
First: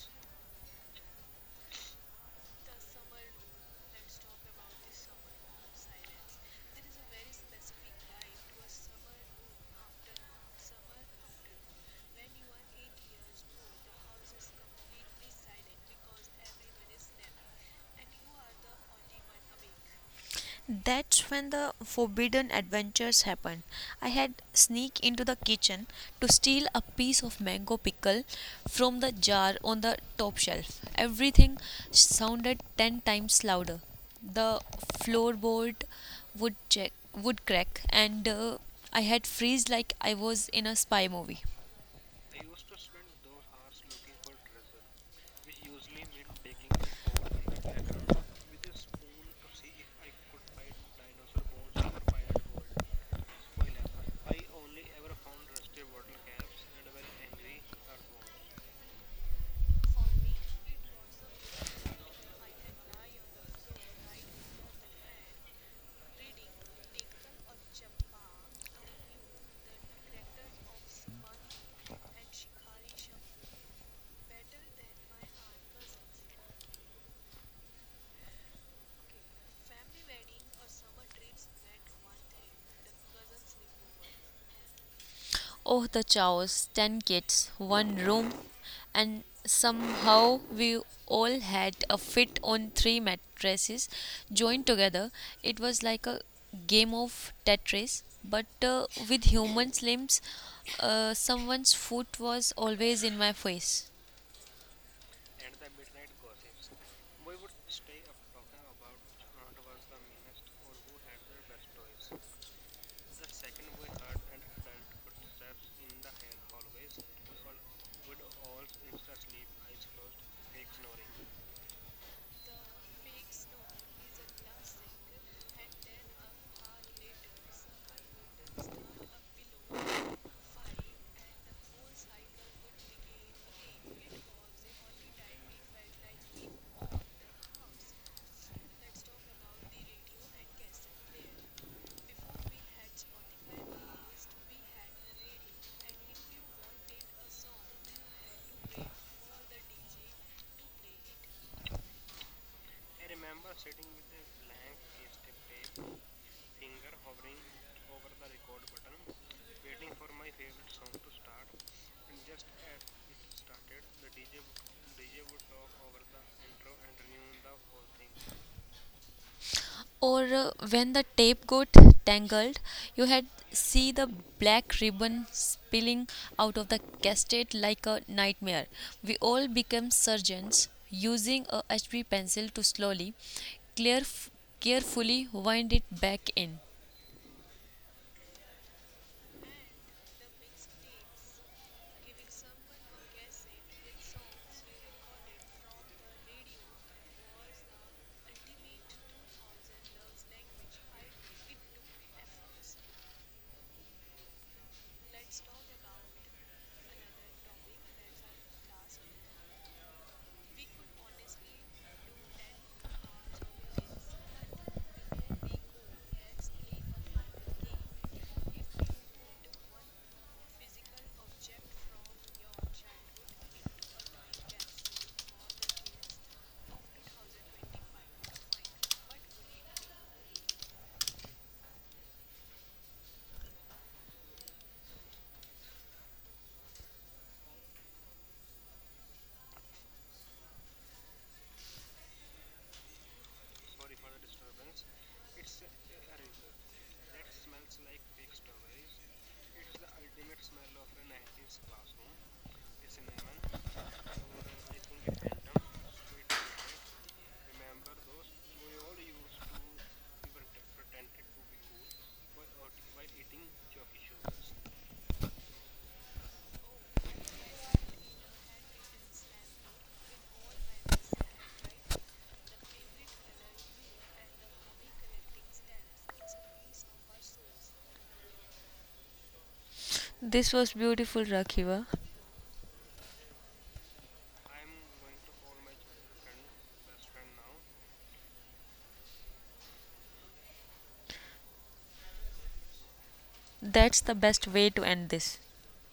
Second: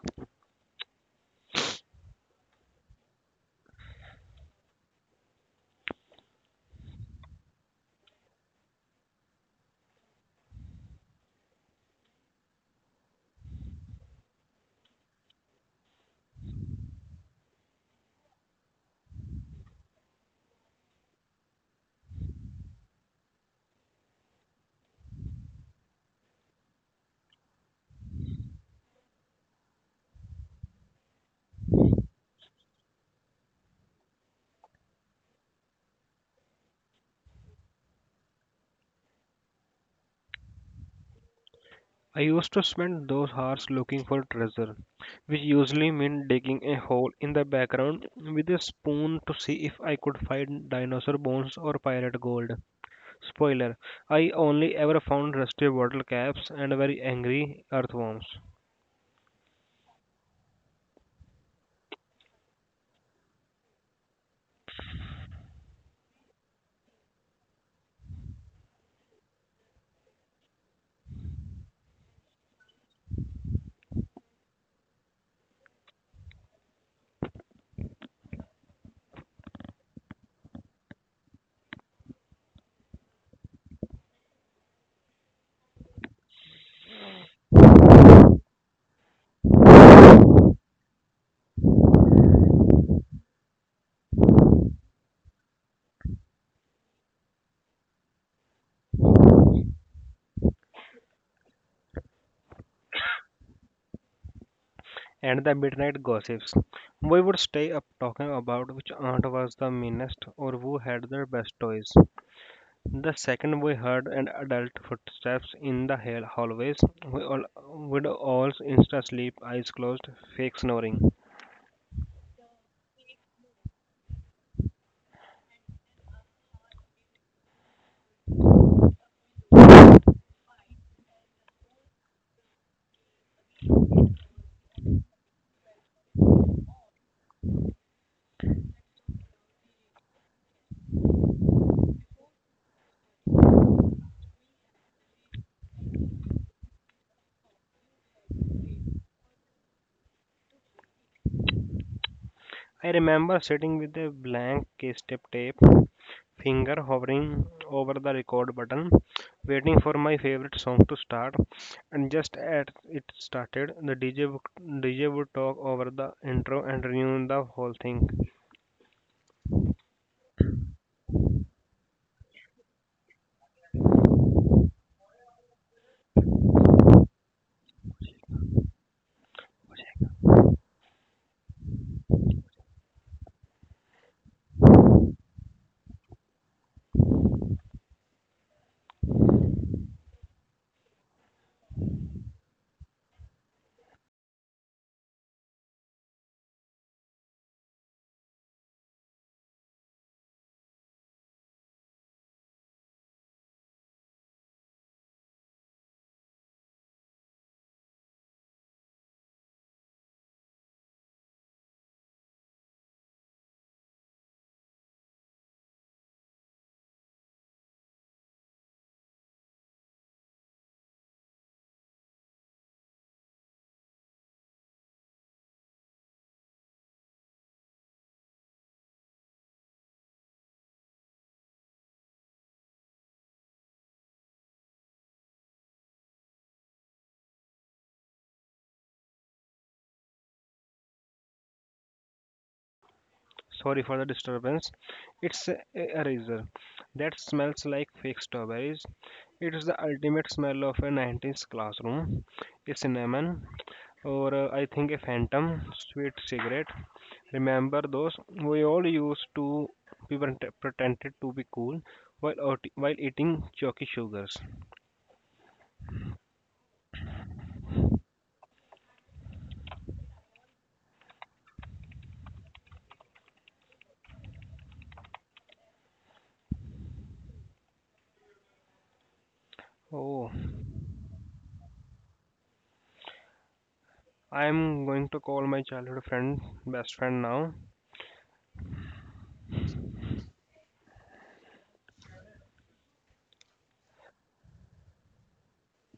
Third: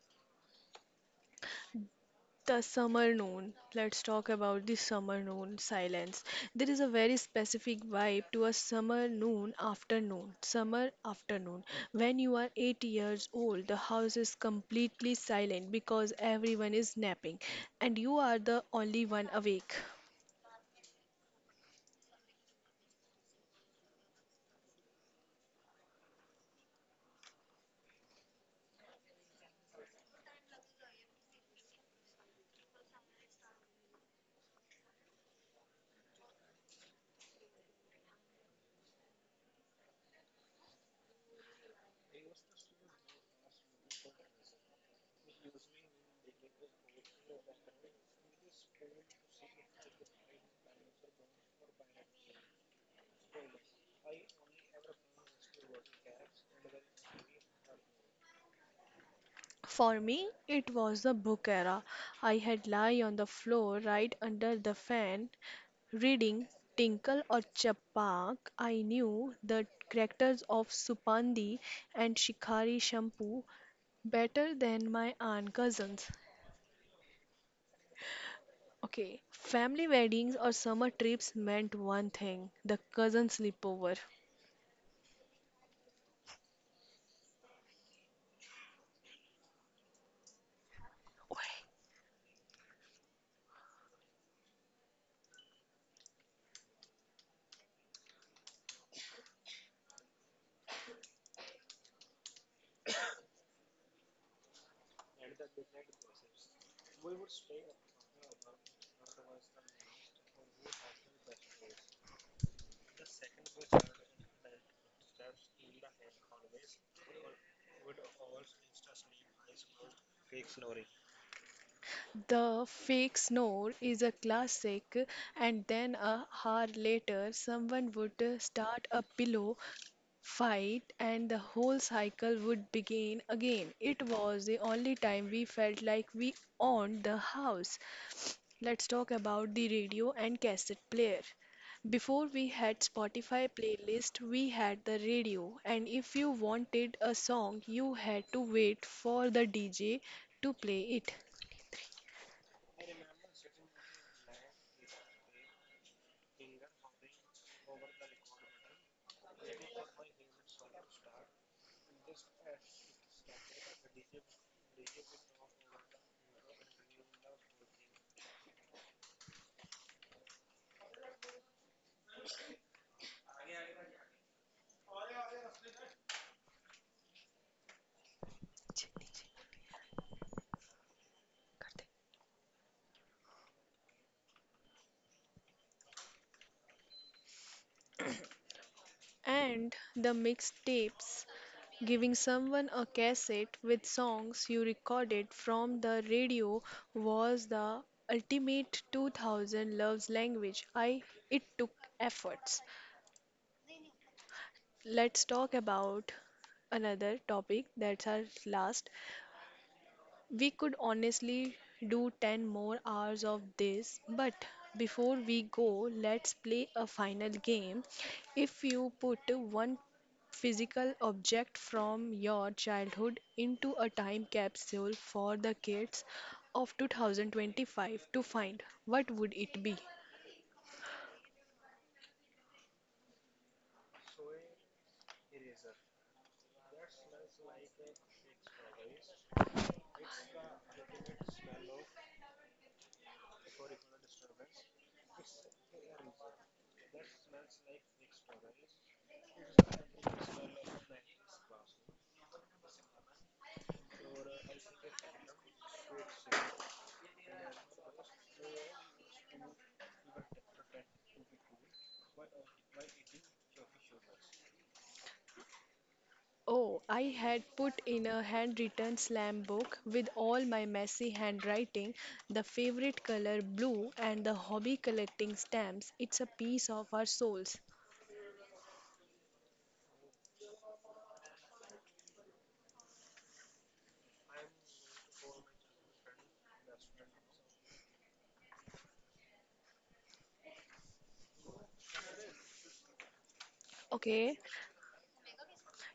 The summer noon. Let's talk about the summer noon silence. There is a very specific vibe to a summer noon afternoon. Summer afternoon. When you are 8 years old, the house is completely silent because everyone is napping and you are the only one awake. That's when the forbidden adventures happened. I had sneaked into the kitchen to steal a piece of mango pickle from the jar on the top shelf. Everything sounded 10 times louder. The floorboard would check would crack and I had freeze like I was in a spy movie. I used to spend those hours looking for treasure, which usually meant digging a hole in the background with a spoon to see if I could find dinosaur bones or pirate gold. Spoiler, I only ever found rusty bottle caps and very angry earthworms. For me, it was the book era. I had lie on the floor right under the fan, reading Tinkle or Chapak, I knew the characters of Supandi and Shikhari Shampoo better than my aunt cousins. Okay, family weddings or summer trips meant one thing the cousin sleepover. Oh, the chaos 10 kids, one room, and somehow we all had a fit on 3 mattresses joined together. It was like a game of Tetris, but with human limbs. Someone's foot was always in my face. And the midnight gossips. We would stay up talking about which aunt was the meanest or who had the best toys. The second we heard an adult footsteps in the hallways, we all would all insta sleep, eyes closed, fake snoring. The fake snore is a classic, and then a hour later, someone would start a pillow fight, and the whole cycle would begin again. It was the only time we felt like we owned the house. Let's talk about the radio and cassette player. Before we had Spotify playlist, we had the radio, and if you wanted a song, you had to wait for the DJ to play it. I remember sitting with a blank step tape, finger hovering over the record button, waiting for my favorite song to start. And just as it started, DJ would talk over the intro and ruin the whole thing. Or when the tape got tangled, you had see the black ribbon spilling out of the cassette like a nightmare. We all became surgeons using a hb pencil to slowly clear carefully wind it back in. And the mixtapes. Giving someone a cassette with songs you recorded from the radio was the ultimate 2000 love's language. I it took efforts. Let's talk about another topic that's our last. We could honestly do 10 more hours of this, but before we go, let's play a final game. If you put one physical object from your childhood into a time capsule for the kids of 2025 to find, what would it be? Sorry for the disturbance. It's a razor that smells like fake strawberries. It's the ultimate smell of a '90s classroom. A cinnamon, or I think a phantom sweet cigarette. Remember those? We all used to be pretended to be cool while while eating chalky sugars. Oh, I had put in a handwritten slam book with all my messy handwriting, the favorite color blue, and the hobby collecting stamps. It's a piece of our souls. Oh, This was beautiful, Rakhiva. I am going to call my childhood friend, best friend now. That's the Okay, best way to end this.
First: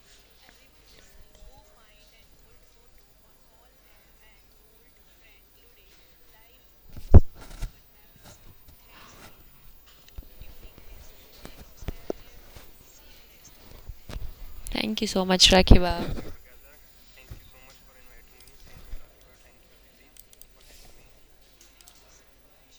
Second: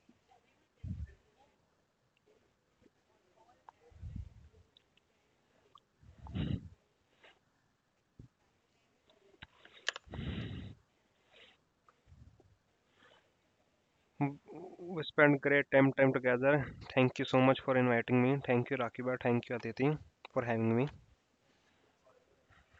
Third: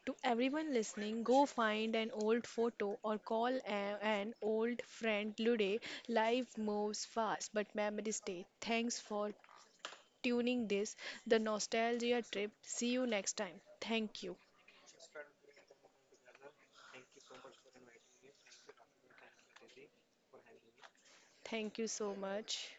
to everyone listening, go find an old photo or call an old friend Lude. Life moves fast, but memories stay. Thanks for tuning this, the nostalgia trip. See you next time. Thank you. Thank We you so spent much, great time Rakhiva. time together. Thank you so much for inviting me. Thank you, Rakiba. Thank you, Aditi, for having me. Thank you so much.